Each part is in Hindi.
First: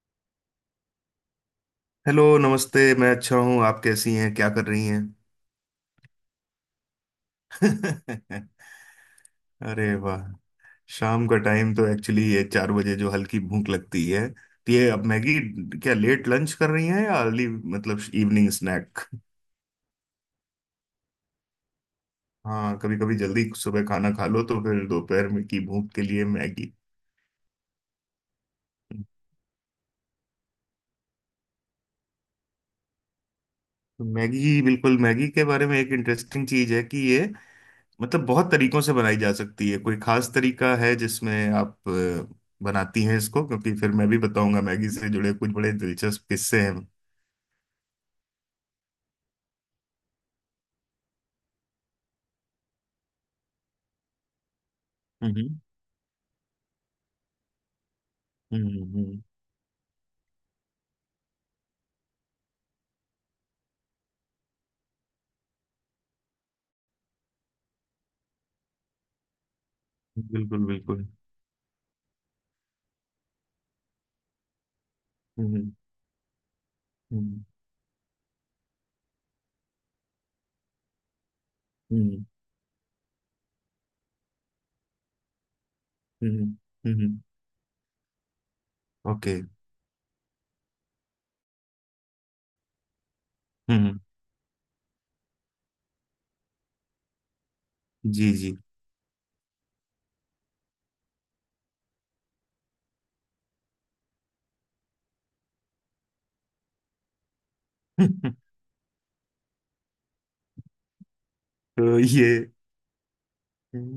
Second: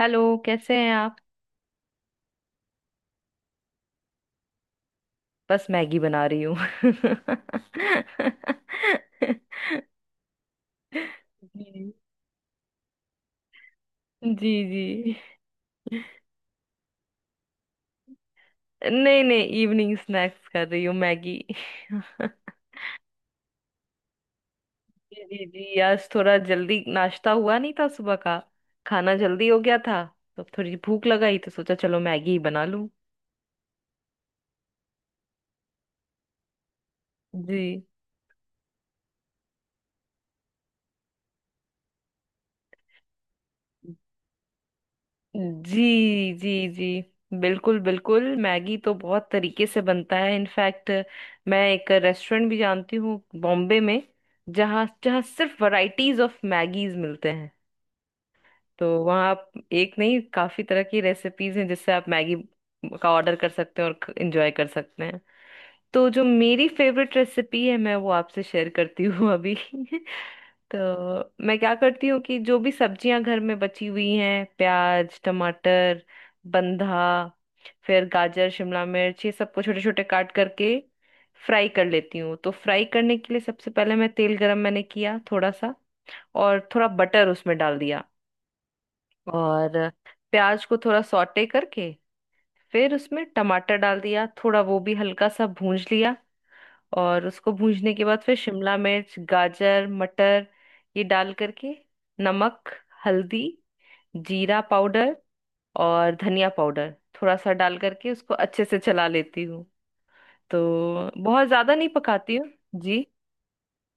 हेलो। कैसे हैं आप? हेलो, नमस्ते। मैं अच्छा हूँ। आप कैसी हैं? क्या कर रही हैं? बस मैगी बना रही हूँ। अरे वाह। शाम का टाइम तो जी। एक्चुअली ये 4 बजे जो हल्की भूख लगती है जी तो जी। ये अब मैगी। क्या लेट लंच कर रही हैं या अर्ली मतलब इवनिंग स्नैक? नहीं नहीं, इवनिंग स्नैक्स कर रही हूँ मैगी। हाँ, कभी कभी जल्दी सुबह खाना खा लो तो फिर जी दोपहर में जी की जी। भूख के आज लिए थोड़ा मैगी। जल्दी नाश्ता हुआ नहीं था, सुबह का खाना जल्दी हो गया था, तो अब थोड़ी भूख लगाई तो सोचा चलो मैगी ही बना लूँ। तो मैगी, बिल्कुल मैगी के बारे में एक इंटरेस्टिंग चीज है कि ये जी मतलब बहुत तरीकों से बनाई जा सकती है। कोई खास तरीका है जिसमें आप बनाती हैं इसको? क्योंकि फिर मैं भी बताऊंगा मैगी से जुड़े कुछ बड़े दिलचस्प जी जी किस्से हैं। जी। बिल्कुल बिल्कुल, मैगी तो बहुत तरीके से बनता है। इनफैक्ट मैं एक रेस्टोरेंट भी जानती हूँ बॉम्बे में जहाँ जहाँ हम्म। सिर्फ वैरायटीज ऑफ मैगीज मिलते हैं। हम्म। तो वहाँ आप एक नहीं काफी तरह की रेसिपीज हैं जिससे आप मैगी का ऑर्डर कर सकते हैं और एंजॉय कर सकते हैं। तो जो मेरी फेवरेट रेसिपी है मैं वो आपसे शेयर करती हूँ अभी। बिल्कुल तो बिल्कुल। मैं क्या करती हूँ कि जो भी सब्जियां घर में बची हुई हैं, प्याज, हम्म। टमाटर, बंधा, हम्म। फिर गाजर, शिमला मिर्च, ये सबको छोटे छोटे काट करके फ्राई कर लेती हम्म। हूँ। तो फ्राई करने के लिए सबसे पहले मैं तेल गरम मैंने किया थोड़ा सा, हम्म। और थोड़ा हम्म, बटर उसमें डाल दिया, ओके। और प्याज को थोड़ा सॉटे करके फिर उसमें टमाटर हम्म। डाल दिया, थोड़ा वो भी हल्का सा भूंज लिया, और उसको भूनने के बाद जी। फिर जी। शिमला मिर्च, गाजर, मटर ये डाल करके नमक, हल्दी, जीरा पाउडर और धनिया पाउडर थोड़ा सा डाल करके उसको अच्छे से चला लेती हूँ। तो बहुत ज्यादा नहीं तो ये, पकाती हूँ। जी।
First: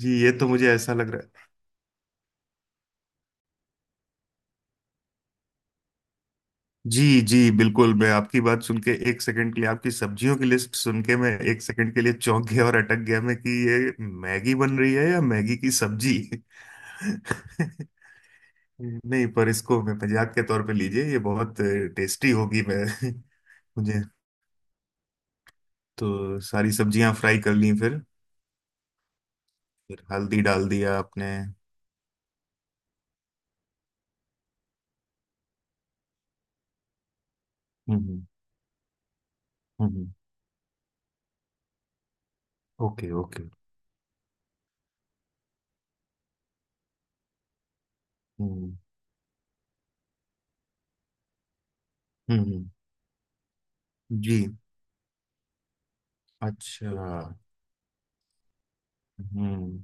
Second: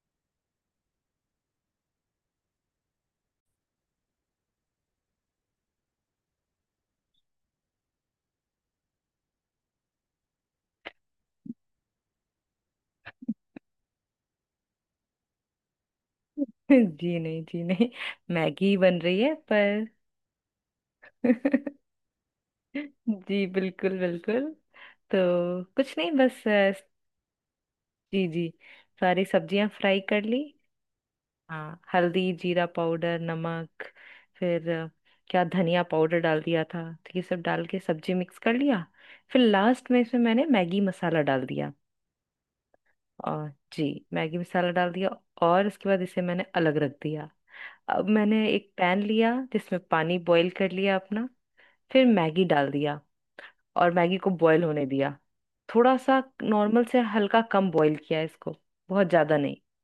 जी, ये तो मुझे ऐसा लग रहा है। जी जी बिल्कुल। मैं आपकी बात सुन के, एक सेकंड के लिए आपकी सब्जियों की लिस्ट सुन के, मैं एक सेकंड के लिए चौंक गया और अटक गया, मैं कि ये मैगी बन रही है या मैगी की सब्जी। जी नहीं, जी नहीं, मैगी ही बन रही नहीं, है, पर इसको पर मैं मजाक के तौर पे लीजिए, ये बहुत टेस्टी होगी। मैं जी बिल्कुल मुझे, बिल्कुल। तो कुछ नहीं, तो बस सारी सब्जियां फ्राई कर ली फिर? जी जी, सारी सब्जियां फ्राई फिर कर हल्दी ली। डाल दिया आपने। हम्म। हाँ, हल्दी, जीरा पाउडर, नमक, फिर क्या धनिया पाउडर डाल दिया था, तो ये सब डाल के सब्जी हम्म। मिक्स कर लिया। फिर हम्म, लास्ट में हम्म, इसमें मैंने मैगी मसाला डाल दिया, ओके ओके। और जी, मैगी मसाला डाल दिया, और इसके बाद इसे मैंने अलग रख दिया। अब मैंने एक हम्म। पैन लिया जिसमें पानी बॉईल कर लिया अपना, फिर हम्म। मैगी डाल दिया और मैगी को जी। बॉईल होने दिया। थोड़ा सा नॉर्मल अच्छा। से हल्का कम बॉईल किया इसको, बहुत ज्यादा नहीं। हम्म।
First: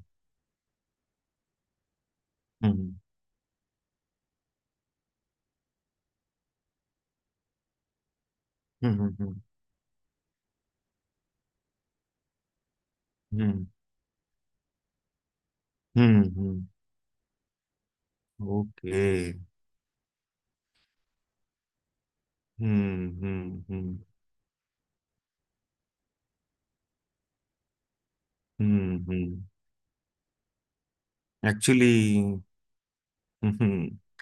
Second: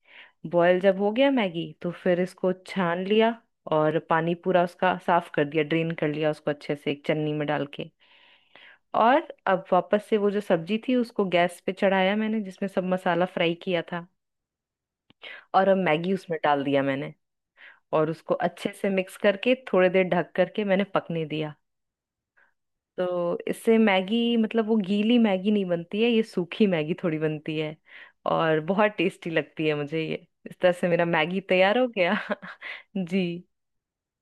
बॉयल जब हो गया मैगी तो फिर इसको हम्म। हम्म। छान लिया, और पानी पूरा उसका साफ कर दिया, ड्रेन कर लिया उसको अच्छे से एक चन्नी में डाल के। हम्म। और हम्म। अब वापस से वो जो सब्जी थी उसको गैस पे चढ़ाया मैंने जिसमें सब मसाला फ्राई हम्म। किया था, और अब मैगी हम्म, उसमें डाल हम्म, दिया मैंने, और उसको अच्छे से ओके। मिक्स करके थोड़ी देर ढक करके मैंने पकने दिया। हम्म। तो हम्म। इससे हम्म। मैगी मतलब वो गीली मैगी नहीं बनती है, ये सूखी मैगी थोड़ी बनती है, और बहुत हम्म। टेस्टी लगती है मुझे ये। इस तरह से मेरा मैगी तैयार हो एक्चुअली, गया। जी हम्म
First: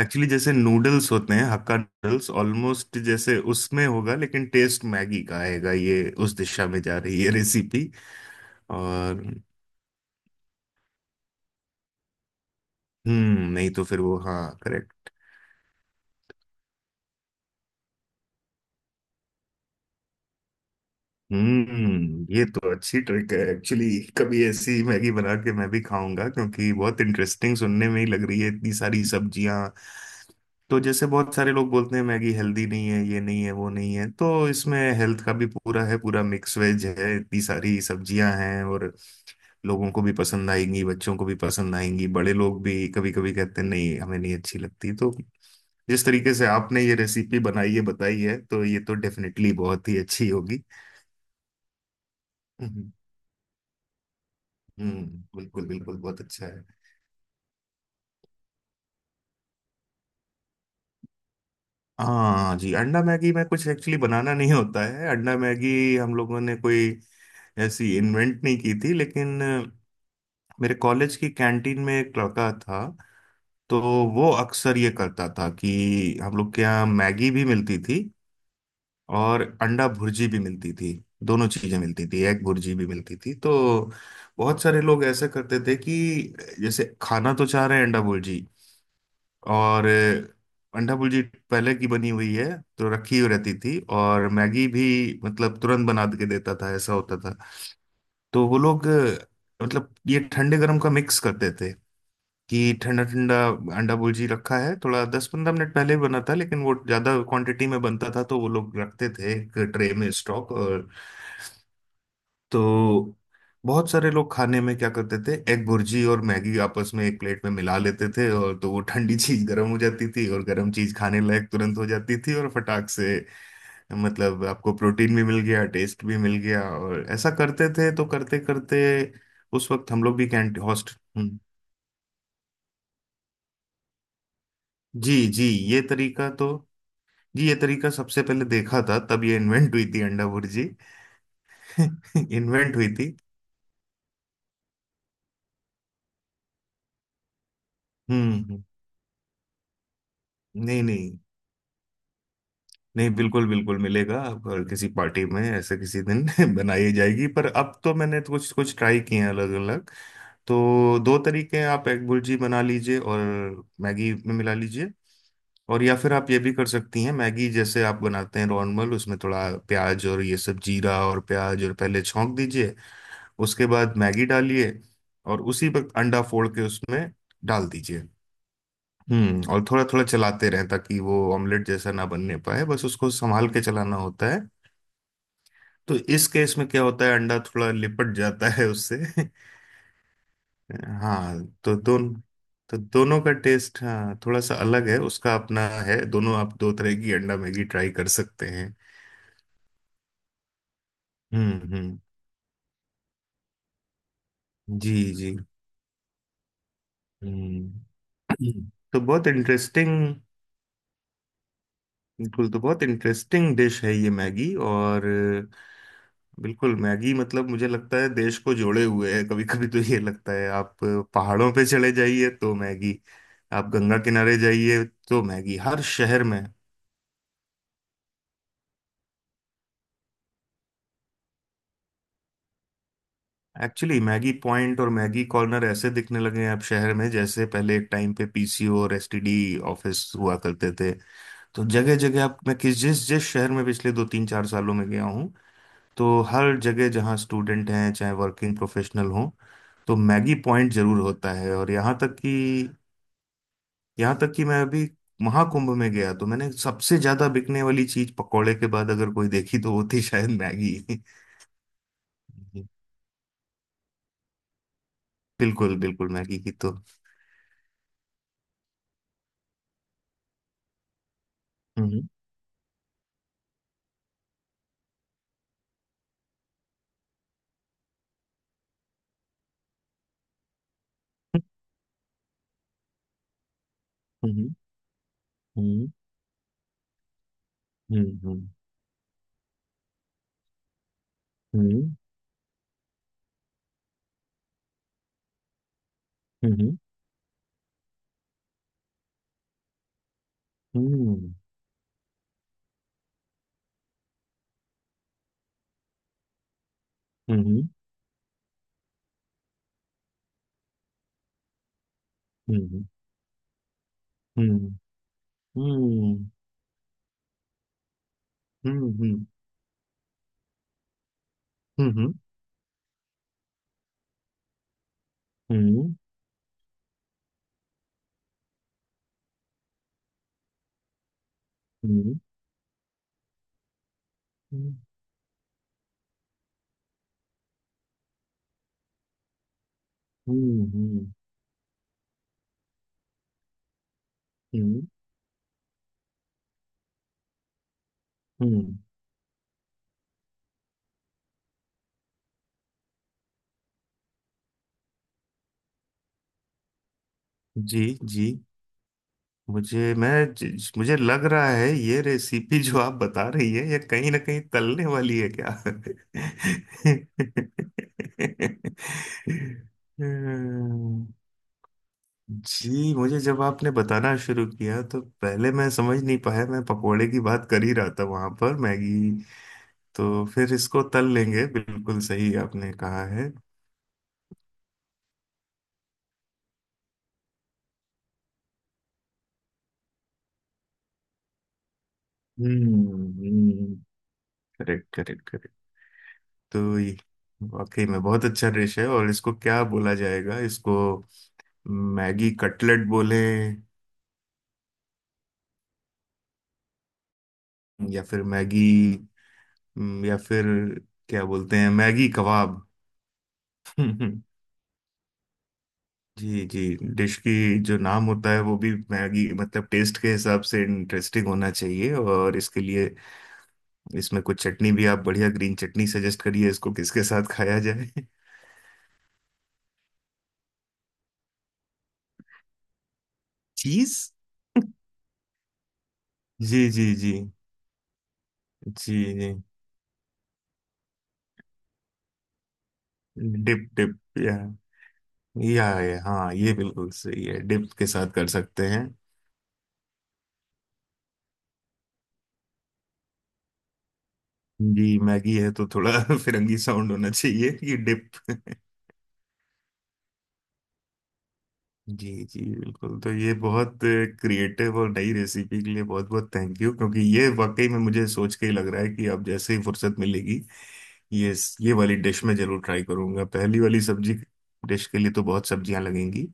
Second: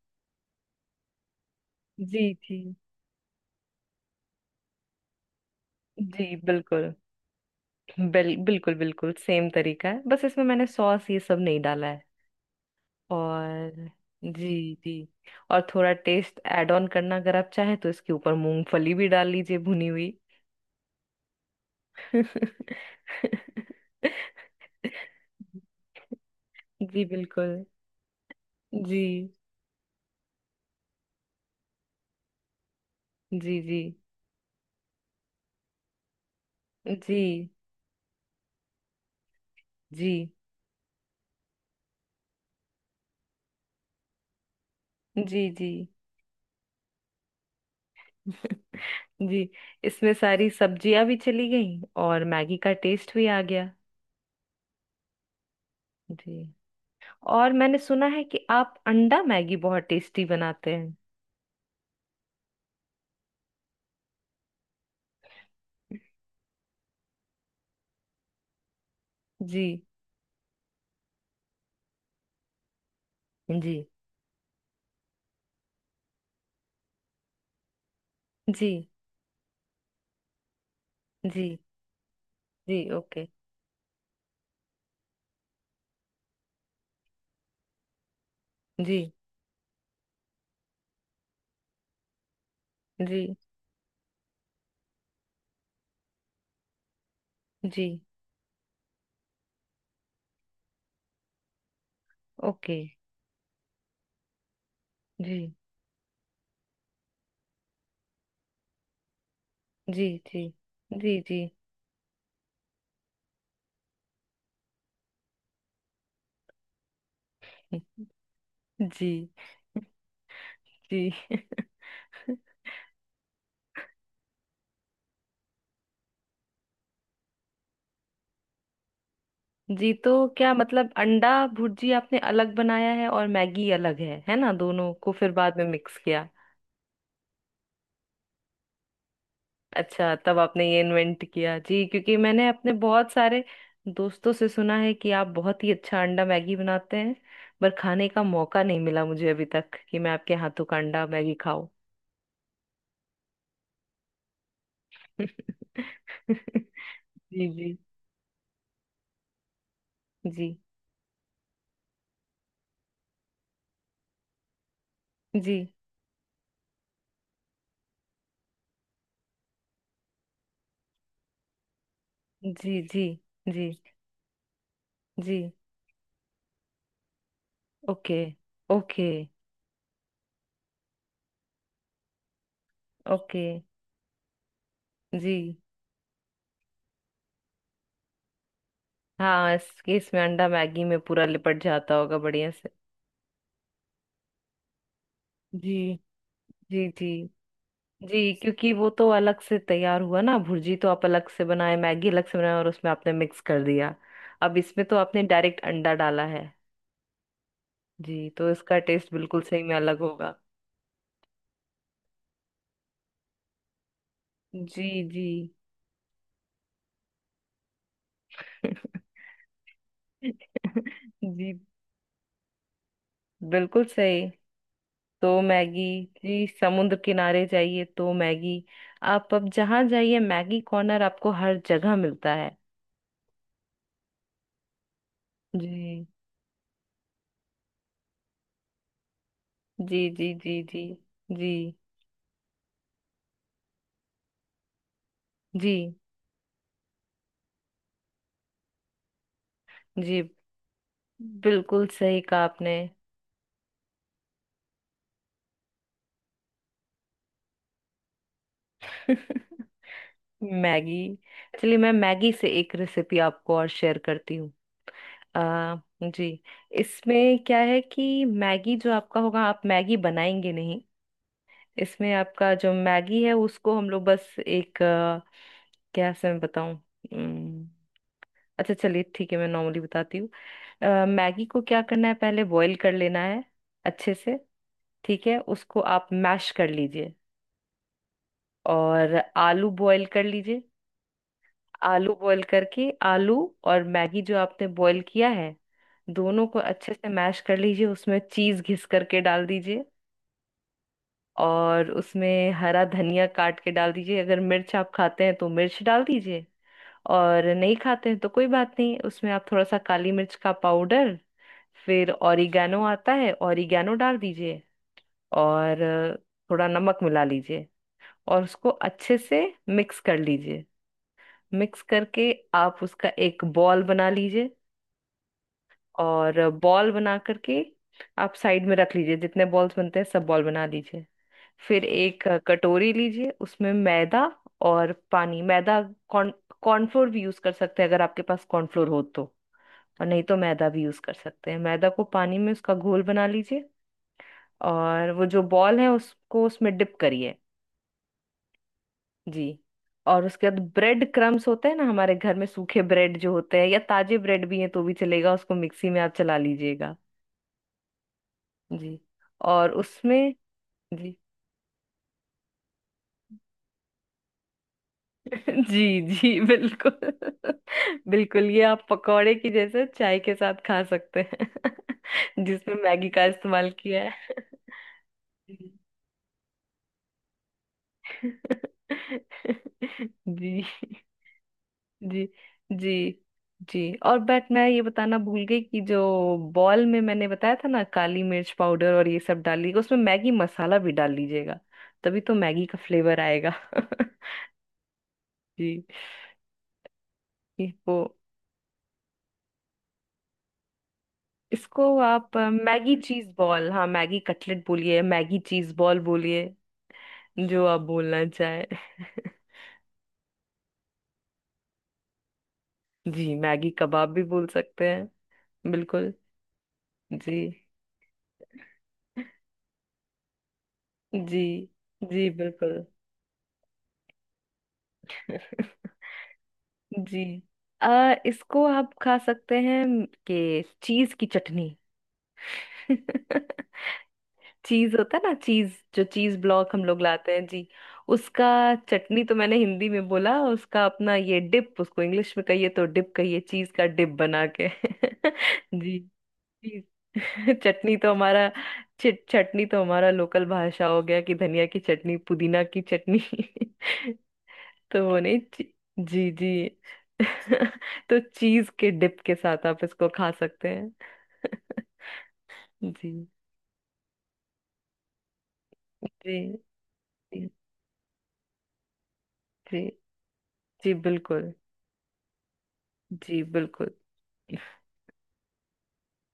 एक्चुअली जैसे नूडल्स होते हैं, हक्का जी नूडल्स जी ऑलमोस्ट जैसे उसमें होगा, लेकिन टेस्ट मैगी का आएगा, ये उस जी दिशा में बिल्कुल, जा रही है रेसिपी। बिल्कुल बिल्कुल और, सेम तरीका है, बस इसमें मैंने सॉस ये सब नहीं डाला है। हम्म, नहीं तो और फिर वो, हाँ। जी जी, और थोड़ा टेस्ट ऐड ऑन करना अगर आप चाहें तो इसके ऊपर मूंगफली भी डाल लीजिए भुनी हुई। हम्म, ये तो अच्छी ट्रिक है एक्चुअली। कभी ऐसी मैगी बना के मैं भी खाऊंगा, क्योंकि बहुत जी इंटरेस्टिंग बिल्कुल। सुनने में ही लग रही है, इतनी जी। सारी सब्जियां। तो जैसे बहुत सारे लोग बोलते हैं मैगी हेल्दी नहीं है, ये नहीं है, जी वो जी नहीं है, तो इसमें हेल्थ का भी पूरा है, पूरा मिक्स वेज है, इतनी जी सारी सब्जियां हैं। और लोगों को जी भी पसंद आएंगी, बच्चों को भी पसंद आएंगी, बड़े लोग भी कभी कभी कहते हैं नहीं हमें नहीं अच्छी लगती, तो जी जी। जिस तरीके से आपने ये रेसिपी बनाई है, बताई है, तो ये तो जी, डेफिनेटली बहुत ही इसमें अच्छी सारी होगी। सब्जियां भी चली गई और मैगी का हम्म। टेस्ट भी आ गया। हम्म। बिल्कुल बिल्कुल, बहुत अच्छा जी। है। और मैंने सुना है कि आप अंडा मैगी बहुत टेस्टी बनाते हैं। हाँ जी, अंडा मैगी में कुछ एक्चुअली बनाना नहीं होता है अंडा मैगी। हम लोगों ने कोई ऐसी इन्वेंट नहीं की थी, लेकिन जी। मेरे कॉलेज की कैंटीन में एक लड़का था। जी। तो वो अक्सर ये करता था कि हम लोग के यहाँ मैगी भी मिलती थी जी और अंडा भुर्जी भी मिलती थी। दोनों जी चीजें मिलती थी, एग भुर्जी जी भी मिलती ओके। थी, तो बहुत सारे लोग ऐसे करते थे कि जैसे खाना तो चाह रहे हैं अंडा भुर्जी, जी और अंडा भुर्जी पहले की बनी हुई है, तो रखी हुई जी रहती थी, और मैगी भी मतलब तुरंत बना के देता था, ऐसा होता था। जी तो वो लोग मतलब ये ठंडे गर्म का मिक्स करते थे, कि ओके। ठंडा ठंडा अंडा भुर्जी रखा है, थोड़ा दस पंद्रह जी मिनट पहले ही बना था, लेकिन वो ज्यादा क्वांटिटी में बनता था, तो वो लोग रखते थे एक ट्रे जी में जी स्टॉक। और जी जी। तो बहुत सारे लोग खाने में क्या करते थे, एग भुर्जी और मैगी आपस में एक प्लेट में मिला लेते थे, और तो वो ठंडी जी चीज गर्म हो जाती थी और गर्म चीज जी। खाने लायक तुरंत हो जाती थी और फटाक से, मतलब आपको प्रोटीन भी मिल गया टेस्ट भी मिल गया, और ऐसा करते थे, तो करते करते उस वक्त जी। हम तो लोग भी क्या कैंट मतलब, हॉस्ट। अंडा हम्म, भुर्जी आपने अलग बनाया है और मैगी अलग है ना, दोनों को जी फिर जी। बाद में ये मिक्स किया? तरीका तो, जी ये तरीका सबसे पहले देखा था, तब ये इन्वेंट हुई थी अच्छा, अंडा तब आपने भुर्जी। ये इन्वेंट किया जी, क्योंकि मैंने अपने इन्वेंट हुई थी। बहुत सारे दोस्तों से सुना है कि आप बहुत ही अच्छा अंडा मैगी बनाते हैं, पर खाने का हम्म मौका हम्म, नहीं मिला मुझे अभी तक कि मैं आपके हाथों का नहीं अंडा नहीं, मैगी खाऊं। नहीं बिल्कुल बिल्कुल मिलेगा, और किसी पार्टी में ऐसे किसी दिन बनाई जाएगी। पर जी जी। अब तो मैंने तो कुछ कुछ ट्राई किए हैं, अलग अलग। जी तो दो तरीके हैं, आप एग बुर्जी बना लीजिए और मैगी में मिला लीजिए। जी। और या फिर आप ये भी कर सकती हैं, मैगी जैसे आप बनाते हैं नॉर्मल, उसमें थोड़ा प्याज और ये सब जीरा और प्याज और पहले छौंक दीजिए। जी जी। उसके जी बाद मैगी डालिए जी और उसी वक्त अंडा फोड़ के उसमें डाल दीजिए। ओके। ओके हम्म, और थोड़ा थोड़ा चलाते रहें ताकि वो ऑमलेट जैसा ना बनने पाए, बस उसको ओके। संभाल के चलाना होता है। जी। तो इस केस में क्या होता है, अंडा थोड़ा लिपट जाता है उससे। हाँ, इस केस में अंडा मैगी में पूरा हाँ, लिपट तो जाता दोनों, होगा बढ़िया से। का टेस्ट, हाँ, थोड़ा सा अलग है उसका अपना जी है। दोनों, आप दो जी। तरह जी की अंडा मैगी ट्राई कर जी, सकते क्योंकि हैं। वो तो अलग से तैयार हुआ ना भुर्जी, तो आप अलग से बनाए, हम्म, मैगी अलग से बनाए, और उसमें आपने मिक्स कर दिया। अब इसमें जी तो आपने जी, डायरेक्ट अंडा डाला है। जी, हम्म। तो इसका तो टेस्ट बहुत बिल्कुल सही में इंटरेस्टिंग, अलग होगा। बिल्कुल, तो बहुत इंटरेस्टिंग डिश है ये मैगी। जी। और जी। बिल्कुल, मैगी मतलब मुझे लगता है देश को जोड़े हुए है। कभी कभी तो ये लगता है, आप पहाड़ों जी पे चले जाइए तो मैगी, आप बिल्कुल गंगा सही। किनारे जाइए तो तो मैगी, हर मैगी, शहर में। जी, समुद्र किनारे जाइए तो मैगी, आप अब जहाँ जाइए मैगी कॉर्नर आपको हर जगह मिलता है। एक्चुअली मैगी पॉइंट और मैगी कॉर्नर ऐसे जी दिखने लगे हैं अब शहर में, जैसे पहले एक टाइम पे पीसीओ और एसटीडी जी ऑफिस जी हुआ जी। करते जी। थे। जी तो जगह जगह, आप, मैं किस जिस जिस शहर में पिछले 2-3-4 सालों में गया हूँ, जी तो हर जगह, जहाँ स्टूडेंट हैं चाहे वर्किंग प्रोफेशनल हों, तो जी। मैगी पॉइंट जरूर होता है। और बिल्कुल यहाँ तक सही कहा कि आपने। यहाँ तक कि मैं अभी महाकुंभ में गया तो मैंने सबसे ज्यादा बिकने वाली चीज पकोड़े के बाद अगर कोई देखी तो वो थी शायद मैगी। मैगी। चलिए, मैं मैगी से एक रेसिपी आपको और शेयर करती हूँ। आ, बिल्कुल बिल्कुल। जी, मैगी की तो, इसमें क्या है कि मैगी जो आपका होगा, आप मैगी बनाएंगे नहीं, हम्म। इसमें आपका जो मैगी है उसको हम लोग बस एक क्या से मैं बताऊं? उम्म, अच्छा चलिए, ठीक है, मैं नॉर्मली बताती हूँ। मैगी को क्या करना है, पहले बॉईल कर लेना है अच्छे से। हम्म। ठीक है, उसको हम्म। आप मैश कर लीजिए, हम्म। और आलू बॉईल कर लीजिए। हम्म। आलू बॉईल करके आलू और मैगी जो आपने बॉईल किया है, दोनों को हम्म। अच्छे से मैश कर लीजिए, उसमें चीज घिस करके डाल दीजिए, हम्म। और उसमें हरा धनिया काट के डाल दीजिए, अगर मिर्च आप खाते हैं तो मिर्च डाल दीजिए, और हम्म। नहीं खाते हैं तो कोई बात नहीं, उसमें आप थोड़ा सा काली मिर्च का पाउडर, फिर ऑरिगेनो आता है, ऑरिगेनो डाल दीजिए, हम्म। और हम्म। थोड़ा नमक मिला लीजिए, और उसको हम्म। अच्छे हम्म। से मिक्स कर लीजिए। मिक्स हम्म। करके आप उसका एक बॉल बना लीजिए, हम्म। और बॉल बना करके आप साइड में रख लीजिए। जितने बॉल्स बनते हैं सब बॉल बना लीजिए। फिर एक कटोरी लीजिए, उसमें मैदा हम्म। और पानी, मैदा, कॉर्न, कॉर्नफ्लोर भी यूज कर सकते हैं अगर आपके पास कॉर्नफ्लोर हो तो, और नहीं तो मैदा भी यूज हम्म। कर सकते हैं। मैदा को पानी में उसका घोल बना लीजिए, हम्म। और वो जो बॉल है उसको उसमें डिप करिए। हम्म। जी, और उसके बाद ब्रेड क्रम्स होते हैं ना, हमारे घर में सूखे ब्रेड जो होते हैं या ताजे ब्रेड भी हैं तो भी चलेगा, उसको मिक्सी में आप चला लीजिएगा। जी जी, जी, और उसमें मुझे जी लग रहा है ये रेसिपी जो आप बता रही है ये कहीं ना कहीं तलने वाली है क्या? जी जी बिल्कुल। बिल्कुल, ये आप पकौड़े की जैसे चाय के साथ खा हम्म, सकते हैं, जिसमें जी, मैगी मुझे का जब इस्तेमाल आपने किया बताना है। शुरू किया तो पहले मैं समझ नहीं पाया, मैं पकोड़े की बात कर ही रहा था, वहां पर मैगी। तो फिर जी। इसको तल लेंगे, बिल्कुल जी सही आपने जी। कहा है। जी, और बट मैं ये बताना भूल गई कि जो बॉल में मैंने बताया था ना, काली मिर्च पाउडर और ये सब डाल लीजिएगा, उसमें मैगी मसाला भी डाल लीजिएगा, तभी तो मैगी का फ्लेवर आएगा। हम्म, करेक्ट करेक्ट। जी। तो ये जी, वाकई वो, में बहुत अच्छा डिश है, और इसको क्या बोला जाएगा इसको? इसको मैगी आप कटलेट मैगी बोले, चीज बॉल, हाँ, मैगी कटलेट बोलिए, मैगी चीज बॉल बोलिए, जो आप या फिर बोलना मैगी, चाहे। या फिर क्या बोलते हैं, मैगी कबाब? जी, मैगी कबाब भी बोल सकते हैं। बिल्कुल। जी जी। डिश जी की जो नाम होता है वो भी मैगी मतलब टेस्ट के हिसाब से इंटरेस्टिंग जी। होना चाहिए, जी और इसके बिल्कुल। लिए इसमें कुछ चटनी भी, आप बढ़िया ग्रीन चटनी सजेस्ट करिए इसको किसके जी। साथ खाया जाए। अ, इसको आप खा सकते हैं कि चीज की चटनी। चीज। चीज होता है ना, चीज, जो चीज जी ब्लॉक हम जी लोग जी लाते हैं जी, उसका जी चटनी, जी, तो मैंने हिंदी में बोला, उसका अपना ये डिप, उसको इंग्लिश में कहिए तो डिप कहिए, डिप चीज का डिप, डिप या बना के। या ये, जी। हाँ, ये जी। बिल्कुल सही है, डिप के चटनी साथ तो कर हमारा, सकते हैं। चिट चटनी तो हमारा लोकल भाषा हो गया कि धनिया की चटनी, पुदीना की चटनी। जी तो वो मैगी नहीं है तो थोड़ा जी फिरंगी जी। साउंड होना चाहिए, कि तो डिप। चीज के डिप के साथ आप इसको खा सकते हैं। जी जी बिल्कुल। तो जी। ये बहुत क्रिएटिव और नई रेसिपी के लिए बहुत बहुत जी थैंक यू, क्योंकि ये जी। वाकई में मुझे सोच के ही लग रहा है कि अब जैसे ही जी फुर्सत मिलेगी, जी ये बिल्कुल। ये वाली डिश में जरूर ट्राई करूंगा। जी पहली वाली बिल्कुल। सब्जी जी डिश के लिए तो बहुत सब्जियां लगेंगी,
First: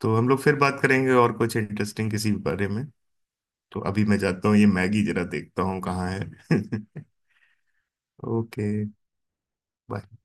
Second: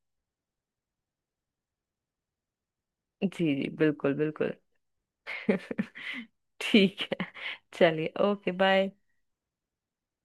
तो हम लोग फिर बात करेंगे और कुछ इंटरेस्टिंग किसी बारे में। जी जी तो अभी बिल्कुल मैं जाता बिल्कुल। हूँ, ये मैगी जरा देखता हूँ कहाँ है। ठीक है, चलिए, ओके, ओके, बाय। बाय।